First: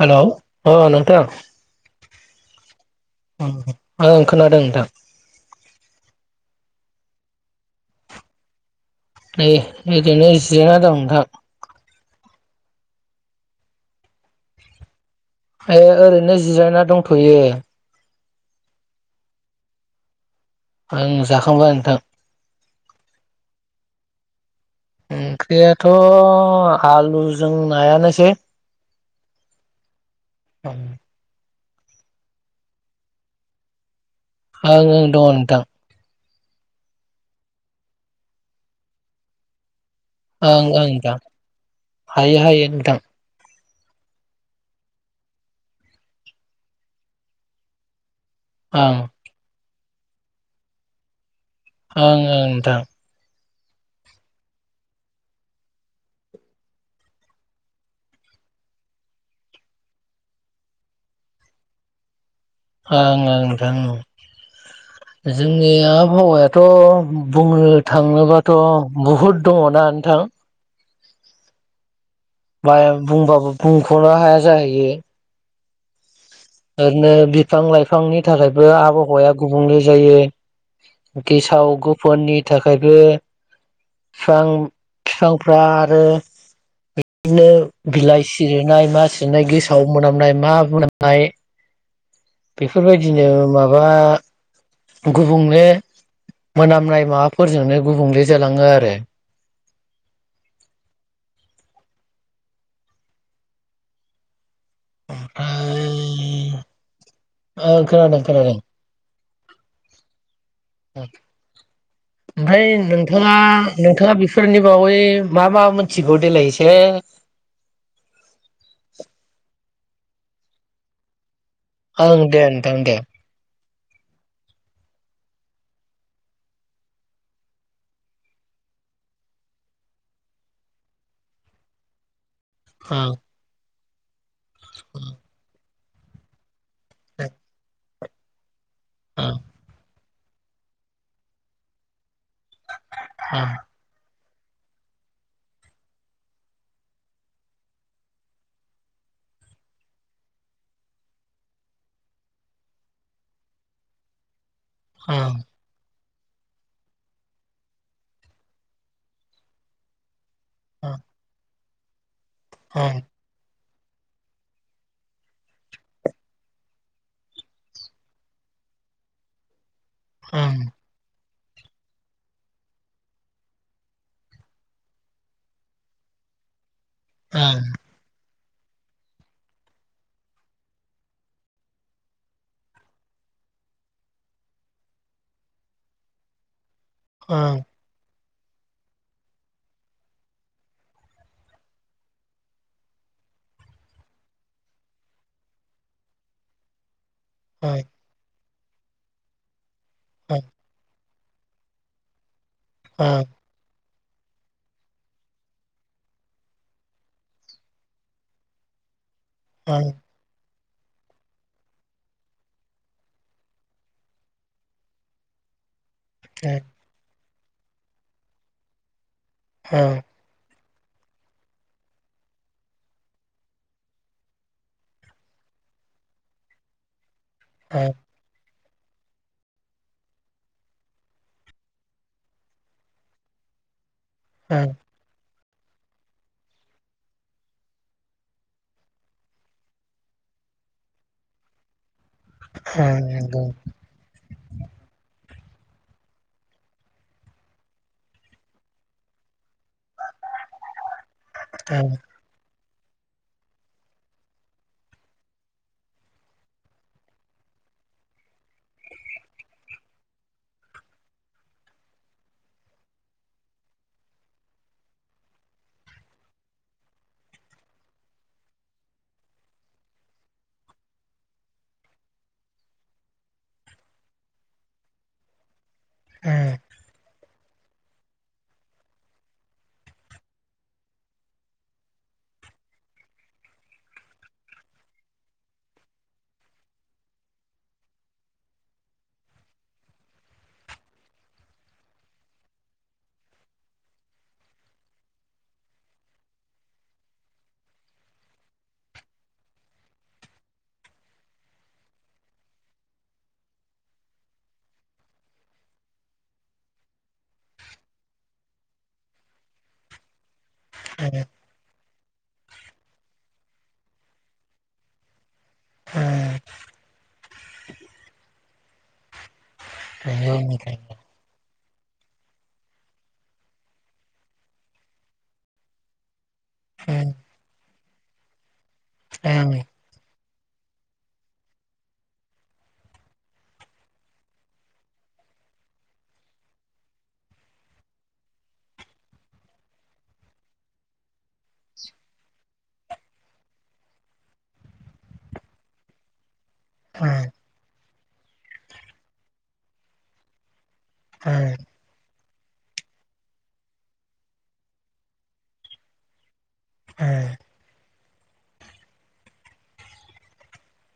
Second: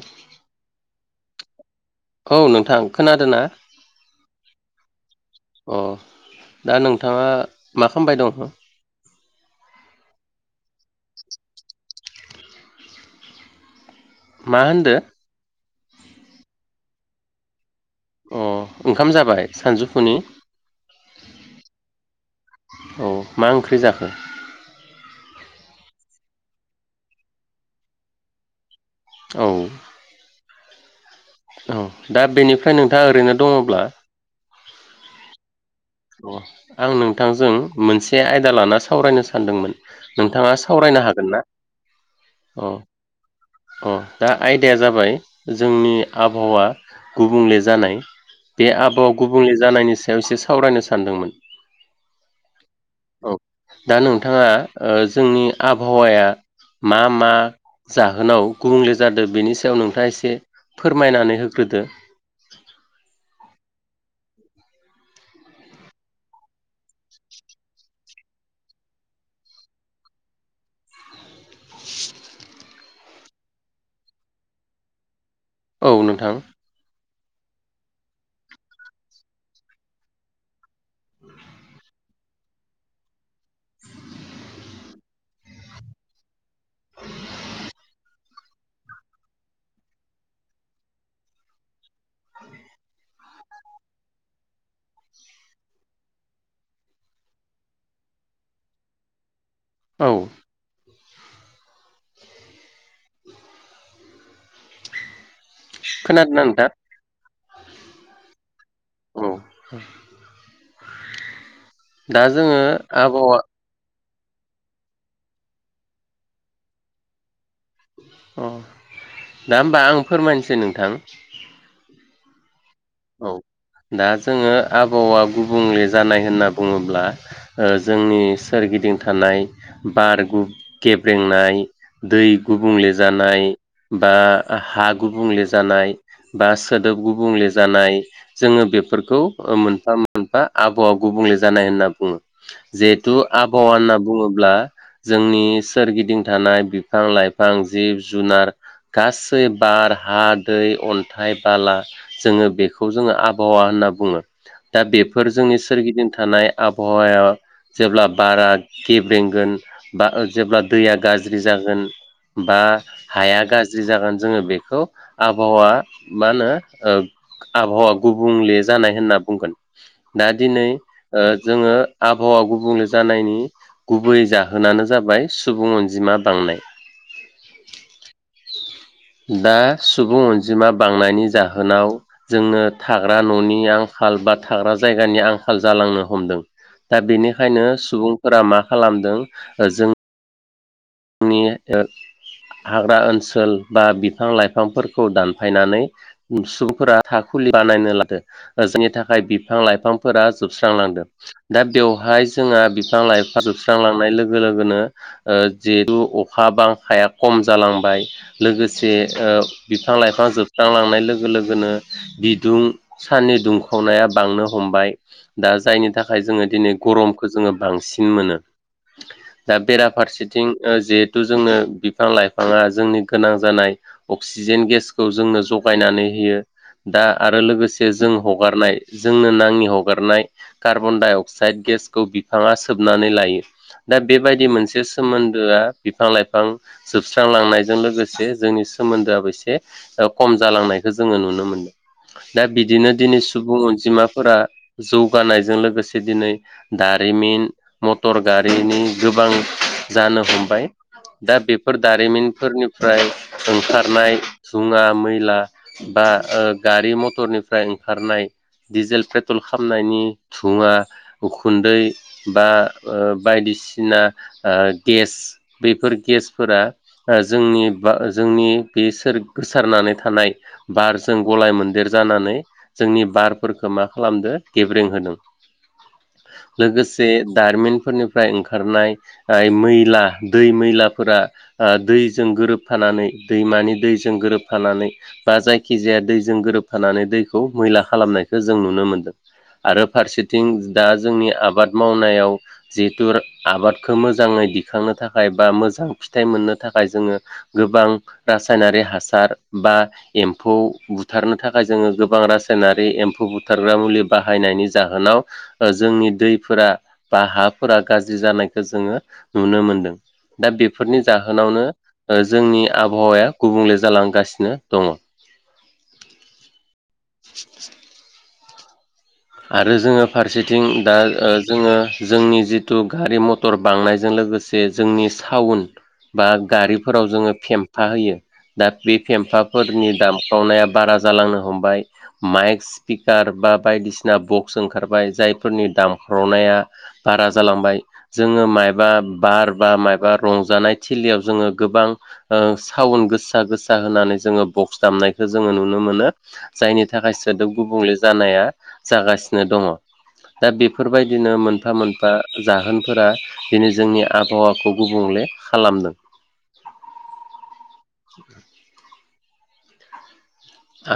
Hello ओ नोंथां औ नोंथां खोनादोंना ओं खोनादों नोंथां अ दा नोंथाङा मा खालामबाय दं? नै ओरैनो जिरायना दं नोंथां। मा होनदो? थयो अ ओंखाम जाबाय सानजौफुनि? आं जाखांबाय नोंथां। औ मा ओंख्रि जाखो? ओंख्रियाथ' आलुजों नायानोसै। औ। औ औ दा बेनिफ्राय नोंथाङा ओरैनो दङब्ला। आंङो दङ नोंथां। आं नोंथांजों मोनसे आयदा लाना सावरायनो सानदोंमोन। नोंथाङा ओं ओं सावरायनो नोंथां हागोन ना हायो हायो औ। नोंथां अ दा आयदाया जाबाय जोंनि आबहावा गुबुंले जानाय। बे ओं आबहावा गुबुंले जानायनि सायाव एसे सावरायनो सानदोंमोन। ओं ओं नोंथां। दा नोंथाङा ओ जोंनि आबहावाया मा मा? जाहोनाव गुबुंले जादों बेनि सायाव नोंथाङा एसे फोरमायनानै होग्रोदो। ओं ओं नोंथां औ। जोंनि आबहावायाथ' बुंनो थाङोबाथ' बुहुद दङना नोंथां। [inaudible] बाइ बुंबाबो बुंख'नो हाया जाहैयो। औ नोंथां। ओरैनो बिफां लाइफांनि थाखायबो आबहावाया गुबुंले जायो। गेसाव गोफननि थाखायबो। बिफां फिफांफ्रा आरो बिदिनो बिलाइ सिरिनाय मा सिरिनाय गेसाव मोनामनाय मा मोनामनाय। बेफोरबायदिनो माबा गुबुंले मोनामनाय माबाफोरजोंनो गुबुंले जालाङो आरो। औ [inaudible] खोनादों ना नोंथां। औ खोनादों खोनादों। औ दा जोङो ओमफ्राय नोंथाङा आबहावा नोंथाङा बिफोरनि बावै मा मा मोनथिगौ देलाय एसे होनोबा आं फोरमायनोसै नोंथां। ओं देन औ दा जोङो आबहावा गुबुंले जानाय होनना बुङोब्ला ओ जोंनि सोरगिदिं थानाय बार उम गेब्रेंनाय दै गुबुंले ओं जानाय बा हा ओं गुबुंले जानाय बा सोदोब गुबुंले जानाय जोङो बेफोरखौ ओं मोनफा मोनफा आबहावा गुबुंले जानाय होनना बुङो जिहेथु ओं आबहावा होनना बुङो ब्ला जोंनि सोरगिदिं थानाय बिफां लाइफां जिब जुनार गासै बार हा दै अन्थाइ बाला। जोङो बेखौ जोङो आबहावा होनना बुङो दा बेफोर ओं। जोंनि सोरगिदिं थानाय आबहावाया जेब्ला बारा गेब्रेंगोन बा जेब्ला दैया नंगौ गाज्रि जागोन बा नोंथां हाया गा ज्रि जागोन जोङो बेखौ आबहावा मा होनो ओ आबहावा गुबुंले जानाय होनना बुंगोन दा दिनै नंगौ ओ जोङो आबहावा गुबुंले जानायनि गुबै जाहोनानो जाबाय सुबुं अनजिमा बां नाय। ओं दा सुबुं अनजिमा बांनायनि जाहोनाव जोंनो थाग्रा न'नि आं खाल बा थाग्रा जायगानि आंखाल जालांनो हमदों। दा बेनिखायनो सुबुंफोरा मा खालामदों जों नि ए हाग्रा ओनसोल बा बिफां लाइफांफोरखौ दानफायनानै उम सुबुंफोरा थाखुलि बानायनो लादो। जेनि थाखाय बिफां लाइफांफोरा जोबस्रांलांदों। दा बेवहाय जोंहा बिफां लाइफां जोबस्रांलांनाय लोगो लोगोनो ओ जिहेतु अखा बांखाया खम जालांबाय लोगोसे ओ बिफां लाइफां जोब स्रां लांनाय लोगो लोगोनो बिदुं साननि दुंखावनाया बांनो हमबाय। दा जायनि थाखाय जोङो दिनै गरमखौ जोङो बांसिन मोनो। दा बेराफारसे थिं ओ जिहेथु जोंनो बिफां लाइफाङा जोंनि गोनां जानाय अक्सिजेन गेसखौ जोंनो जगायनानै होयो दा आरो लोगोसे जों हगारनाय जोंनो नाङि हगारनाय कार्बनडाइ अक्साइड गेसखौ बिफाङा सोबनानै लायो। दा बेबायदि मोनसे सोमोन्दोआ बिफां लाइफां जोबस्रांलांनायजों लोगोसे जोंनि सोमोन्दोआबो एसे ओ खम जालांनायखौ जोङो नुनो मोनदों। दा बिदिनो दिनै सुबुं अनजिमाफोरा जौगानाय जों लोगोसे दिनै दारिमिन, मटर गारिनि गोबां जानो हमबाय दा बेफोर दारिमिनफोरनि फ्राय ओंखारनाय जुङा मैला बा ओ गारि मटरनिफ्राय ओंखारनाय दिडिजेल पेट्रल खामनायनि दुङि उखुन्दै बा ओ बायदि सिना ओ गेस बेफोर गेसफोरा ओ जोंनि बा जोंनि बेसोर गोसारना नै थानाय बारजों गलाय मोनदेर जानानै जोंनि बारफोरखौ मा खालामदो गेब्रें होदों। लोगोसे दारिमिनफोरनिफ्राय ओंखारनाय ओ मैला दै मैलाफोरा ओ दैजों गोरोबफानानै दैमानि दैजों गोरोब फानानै बा जायखिजाया दैजों गोरोबफानानै दैखौ मैला खालामनायखौ जों नुनो मोनदों। आरो फारसेथिं दा जोंनि आबाद मावनायाव जिहेथु आबादखौ मो जाङै दिखांनो थाखाय बा मोजां फिथाइ मोननो थाखाय जोङो गोबां रासायनारि हासार बा एम्फौ बुथारनो थाखाय जोङो गोबां रासायनारि एम्फौ बुथारग्रा मुलि बा बाहाययनायनि जाहोनाव ओ जोंनि दैफोरा बा हाफोरा गाज्रि जानायखौ जोङो नुनो मोनदों। दा बेफोरनि जाहोनावनो ओ जोंनि आबहावाया गुबुंले जालांगासिनो दङ। उम। [inaudible] आरो जोंङो फारसेथिं दा ओ जोंङो जोंनि जिथु गारि मथर बांनायजों लोगोसे जोंनि साउन बा गारिफोराव जोंङो फेमफा होयो दा बे फेमफाफोरनि दाम ख्रावनाया बारा जालांनो हमबाय माइक स्पिकार बा बायदिसि ना बक्स ओंखारबाय जायफोरनि दामख्रावनाया बारा जालांबाय जोंङो मायबा बार बा मायबा रंजानाय थिलियाव जोंङो गोबां ओ सावन गोसा गोसा होनानै जोंङो बक्स दामनायखौ जोंङो नुनो मोनो। जायनि थाखाय सोदोब गुबुंले जानाया जागासिनो दंङ दा बे फोरबायदिनो मोनफा मोनफा जाहोनफोरा दिनै जोंनि आबहावाखौ गुबुंले खालामदों। उम। [inaudible]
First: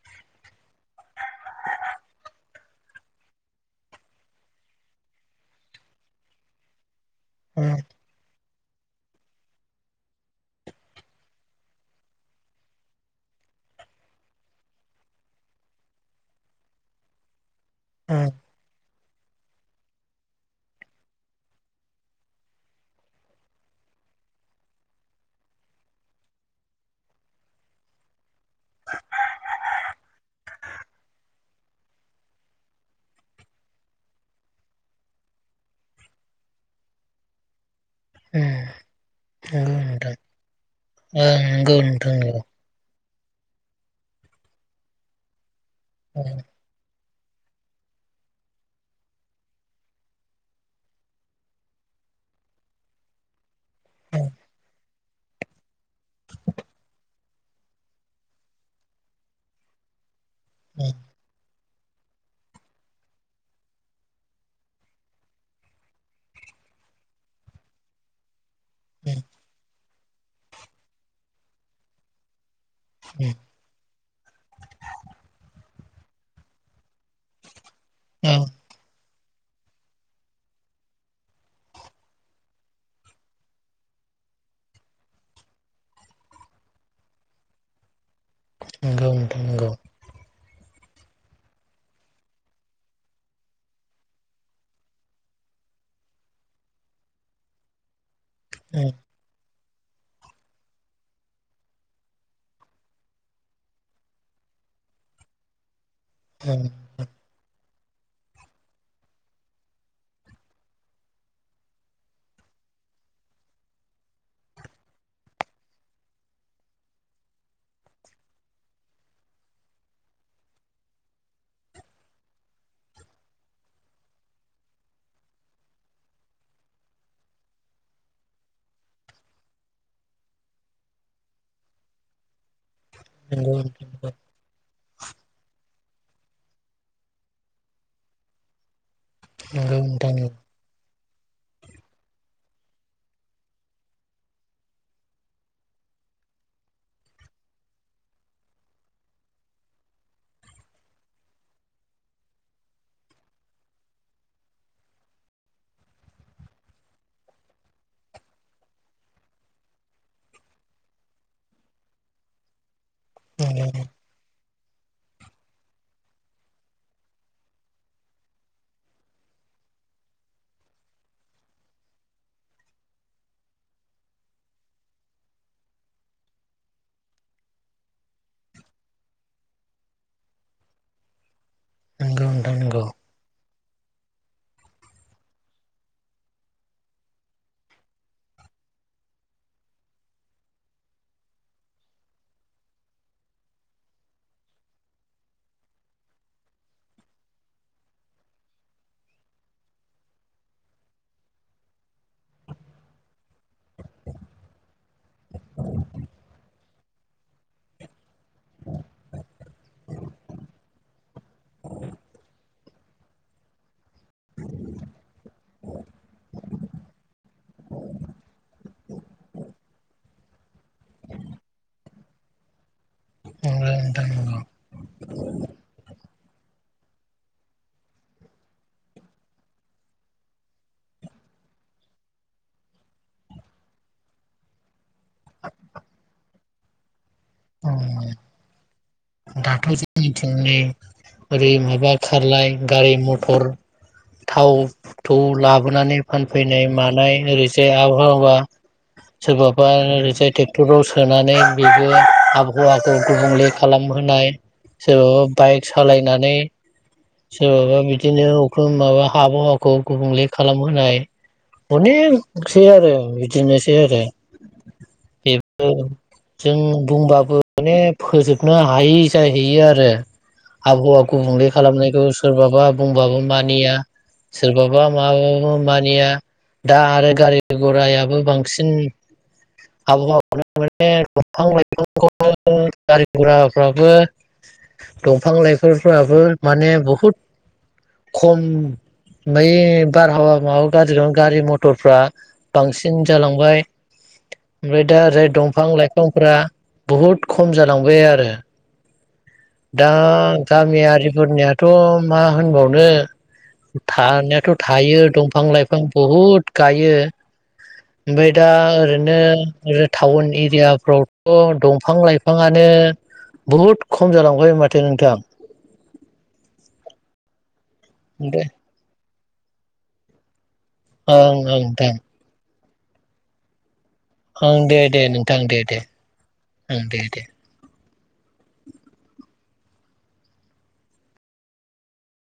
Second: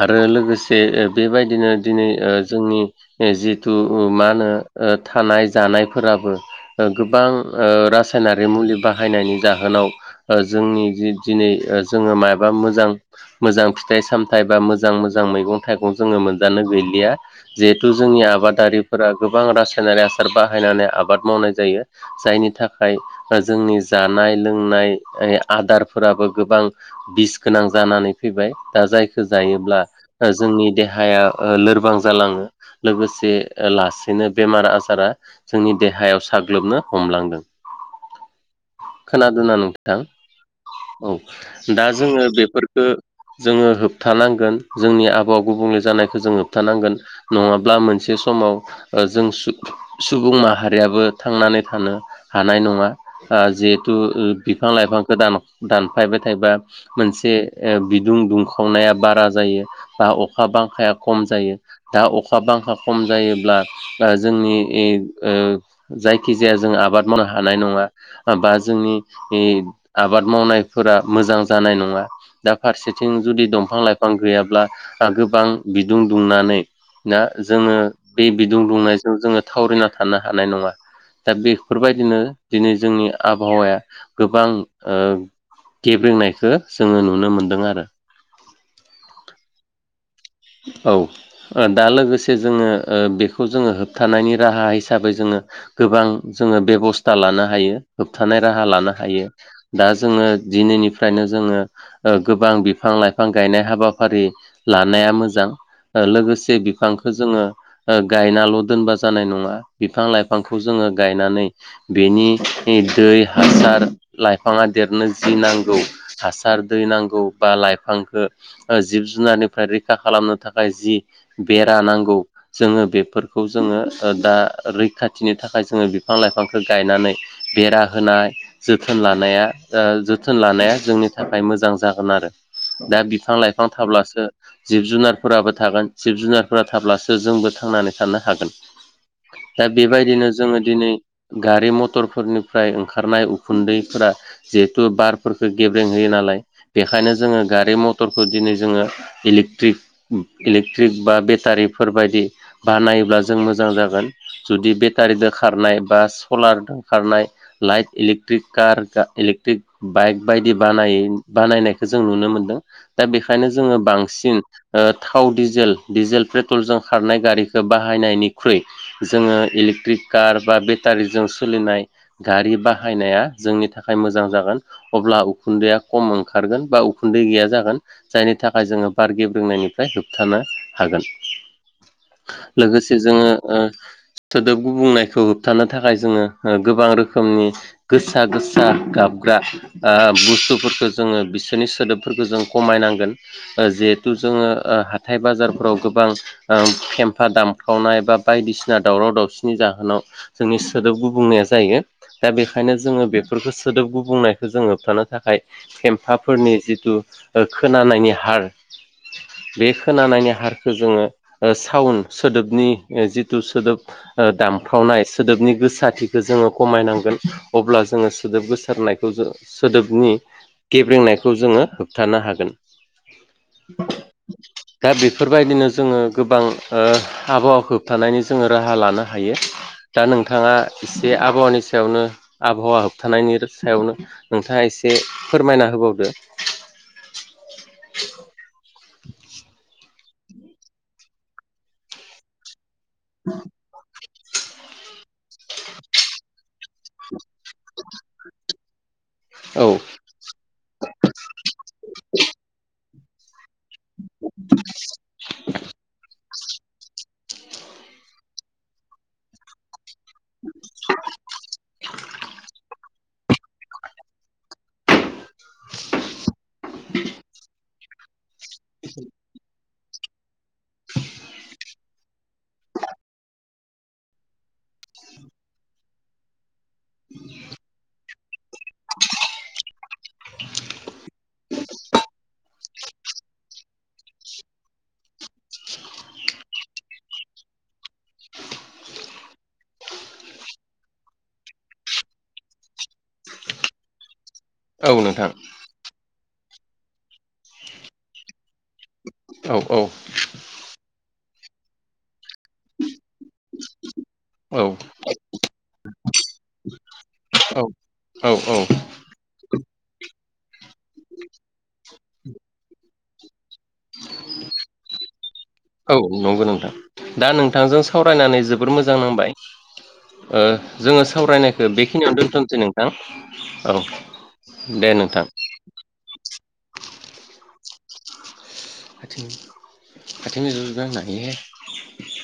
आरो लोगोसे बेबायदिनो दिनै ओ जोंनि जिथु मा होनो ओ थानाय जानायफोराबो ओ गोबां रासायनारि मुलि बाहायनायनि जा होनाव ओ जोंनि दिनै ओ जोंङो मायबा मोजां मोजां फिथाइ साम थायबा मोजां मोजां मैगं थाइगं जोंङो मोनजानो गैलिया जिहेथु जोंनि आबादारिफोरा गोबां गोबां रासायनारि आसार बाहायनानै आबाद मावनाय जायो जायनि थाखाय जोंनि जानाय लोंनाय आदारफोराबो गोबां बिस गोनां जानानै फैबाय दा जायखौ जायोब्ला ओ जोंनि देहाया ओ लोरबां जालांङो लोगोसे लासैनो नों बेमार आजारा जोंनि देहायाव साग्लोबनो हमलांदों [inaudible] खोनादोंना नोंथां औ दा जोंङो बेफोरफोरखो जोंङो होबथानांगोन जोंनि आबहावा गुबुंले जानायखौ जों होबथानांगोन नंङाब्ला मोनसे समाव ओ जों सुबुं माहारियाबो थांनानै थानो हानाय नङा ओ जे थु ओ बिफां लाइफांखौ दानफायबाय थायोबा मोनसे बिदुं दुंखा सावनाया बारा जायो बा अखा बांखाया खम जायो दा अखा बांखा खम जायोब्ला जोंनि ओ ओ जायखिजाया जों आबाद मावनो हानाय नंङा बा जोंनि ओ आबाद मावनायफोरा मोजां जानाय नंङा नंङा दा फारसे जुदि दंफां लाइफां गैयाब्ला ओ गोबां बिदुं दुंनानै दा जोङो बे बिदुं दुंनायजों जोंङो थावरिना थानो हानाय नङा दा बेफोर बायदिनो दिनै जोंनि आबहावाया गोबां ओ गेबेंनायखौ जोंङो नुनो मोनदों आरो नंगौ नोंथां नंगौ औ ओ दा लोगोसे जोंङो ओ बेखौ जोंङो होबथानायनि राहा हिसाबै जोंङो गोबां जोंङो बेबस्था लानो हायो होबथानाय राहा लानो नोंथां हायो दा जोंङो दिनैनिफ्रायनो जोंङो ओ गोबां बिफां लाइफां गायनाय हाबाफारि लानाया मोजां ओ लोगोसे बिफांखौ जोंङो ओ गायनाल' दोनबा जानाय नंङा बिफां लाइफांखौ जोंङो गायनानै बेनि दै हासार लाइफांङा देरनो जि नांगौ हासार दै नांगौ बा लाइफां लायहांखो ओ जिब जुनारनिफ्राय रैखा खालामनो थाखाय जि बेरा नांगौ जोंङो बेफोरखौ जोंङो दा रैखा थिनि थाखाय जोंङो बिफां लाइफांखौ गायनानै बेरा होनाय जोथोन लानाया ओ जोथोन लानाया जोंनि थाखाय मोजां जागोन आरो दा बिफां नंगौ नंगौ नोंथां नंगौ लाइफां नोंथां थाब्लासो जिब जुनारफोराबो थागोन जिब जुनारफोरा थाब्लासो जोंबो थांनानै थानो हागोन दा बे बायदिनो जोंङो दिनै गारि मटरफोरनिफ्राय ओंखारनाय उखुन्दैफोरा जिहेतु बारफोरखो गेब्रें होयो ना लाय। बेखायनो जोङो गारि मटरखो दिनै जोङो इलिक ट्रिक इलेक्ट्रिक बा बेटारिफोर बायदि बानायोब्ला जों मोजां जागोन। जु दि बेटारिदो खारनाय बा सलारदों खारनाय light electric car electric bike बायदि बानायै बानायनायखो जों नुनो मोनदों। दा बेखायनो जोङो बांसिन ओ थाव डिजेल डिजेल पेट्रलजों खारनाय गारिखो बाहायनायनिख्रुइ जोङो इलेक्ट्रिक कार बा बेटारिजों सोलिनाय गारि बाहायनाया जोंनि थाखाय मोजां जाग गोन अब्ला उखुन्दैया खम ओंखारगोन बा उखुन्दै गैया जागोन। जायनि थाखाय जोङो बार गे ब्रेंनायनिफ्राय होबथानो हागोन। नंगौ नंगौ लोगोसे जोङो ओ सोदोब गुबुंनायखौ होबथानो थाखाय जोङो ओ गोबां रोखोमनि गोसा गोसा गाब ग्रा ओ बुस्थुफोरखो जोङो बिसोरनि सोदोबफोरखो जों खमायनांगोन ओ जे थु जोङो हाथाइ बाजारफोराव गोबां फेम्फा दामखावनाय बा बायदिसिना दावराव दावसिनि जाहोनाव जोंनि सोदोब गुबुंनाया जायो। दा बेखायनो जोङो बेफोरखो सोदोब गु बुंनायखो जों होबथानो थाखाय फेम्फाफोरनि जिथु ओ खोनानायनि हार [inaudible] बे खोनानायनि हारखो जोङो ओ साउन सोदोबनि ओ जिथु सोदोब दामफ्रावनाय सोदोबनि गोसाथिखो जोङो खमायनांगोन अब्ला जोङो सोदोब गोसारनायखौ जो सोदोबनि गेब्रेंनायखौ जोङो होबथानो हागोन। नोंथां दा बेफोरबायदिनो जोङो गोबां ओ आबहावा होबथानायनि जोङो राहा लानो हायो। दा नोंथाङा एसे आबहावानि सायावनो आबहावा होबथानायनि सायावनो नोंथाङा ए से फोरमायना होबावदो। [inaudible] दाथ' जोंनिथिं नै ओरै माबा खारलाय गारि मथर थाव थौ लाबोनानै फानफैनाय मानाय ओरैजाय आबहावा औ सोरबाबा ओरैजाय टेक्टराव सोनानै बेबो आबहावा खौ गुबुंले खालामहोनाय सोरबाबा बाइक सालायनानै सोरबाबा बिदिनो [inaudible] माबा [unintelligible] गुबुंले खालामहोनाय, अनेखसै आरो बिदिनोसै आरो। बेबो जों बुंबाबो माने फोजोबनो हायि जाहैयो आरो आबहावा गुबुंले खालामनायखौ सोरबाबा बुंबाबो मानिया। सोरबाबा [unintelligible] मानिया। दा आरो गारि गरायाबो बांसिन आब [unintelligible] दंफां लाइफांखौ गारि गराफ्राबो दंफां लाइफोरफोराबो माने बहुद खम। ओमबाय बारहावा माबा गाज्रि गारि मथरफ्रा बांसिन जालांबाय। ओमफाय औ दा ओरै नोंथां दंफां लाइफांफोरा बहुद खम जालांबाय आरो। औ औ दा गामियारिफोरनियाथ' मा होनबावनो थानायाथ' थायो दंफां लाइफां बहुद गायो। औ औ ओमफ्राय दा औ ओरैनो आरो टाउन एरियाफ्रावथ' दंफां लाइफाङानो बहुद ख खम जालांबाय माथो नोंथां। औ नंगौ नोंथां दा नोंथांजों सावरायनानै दे जोबोर मोजां नांबाय‌। ओ जोङो ओं ओं सावरायनायखो नोंथां बेखिनियावनो दोन्थ'नोसै नोंथां औ। ओं दे दे नोंथां दे दे ओं दे दे। [inaudible] [unintelligible]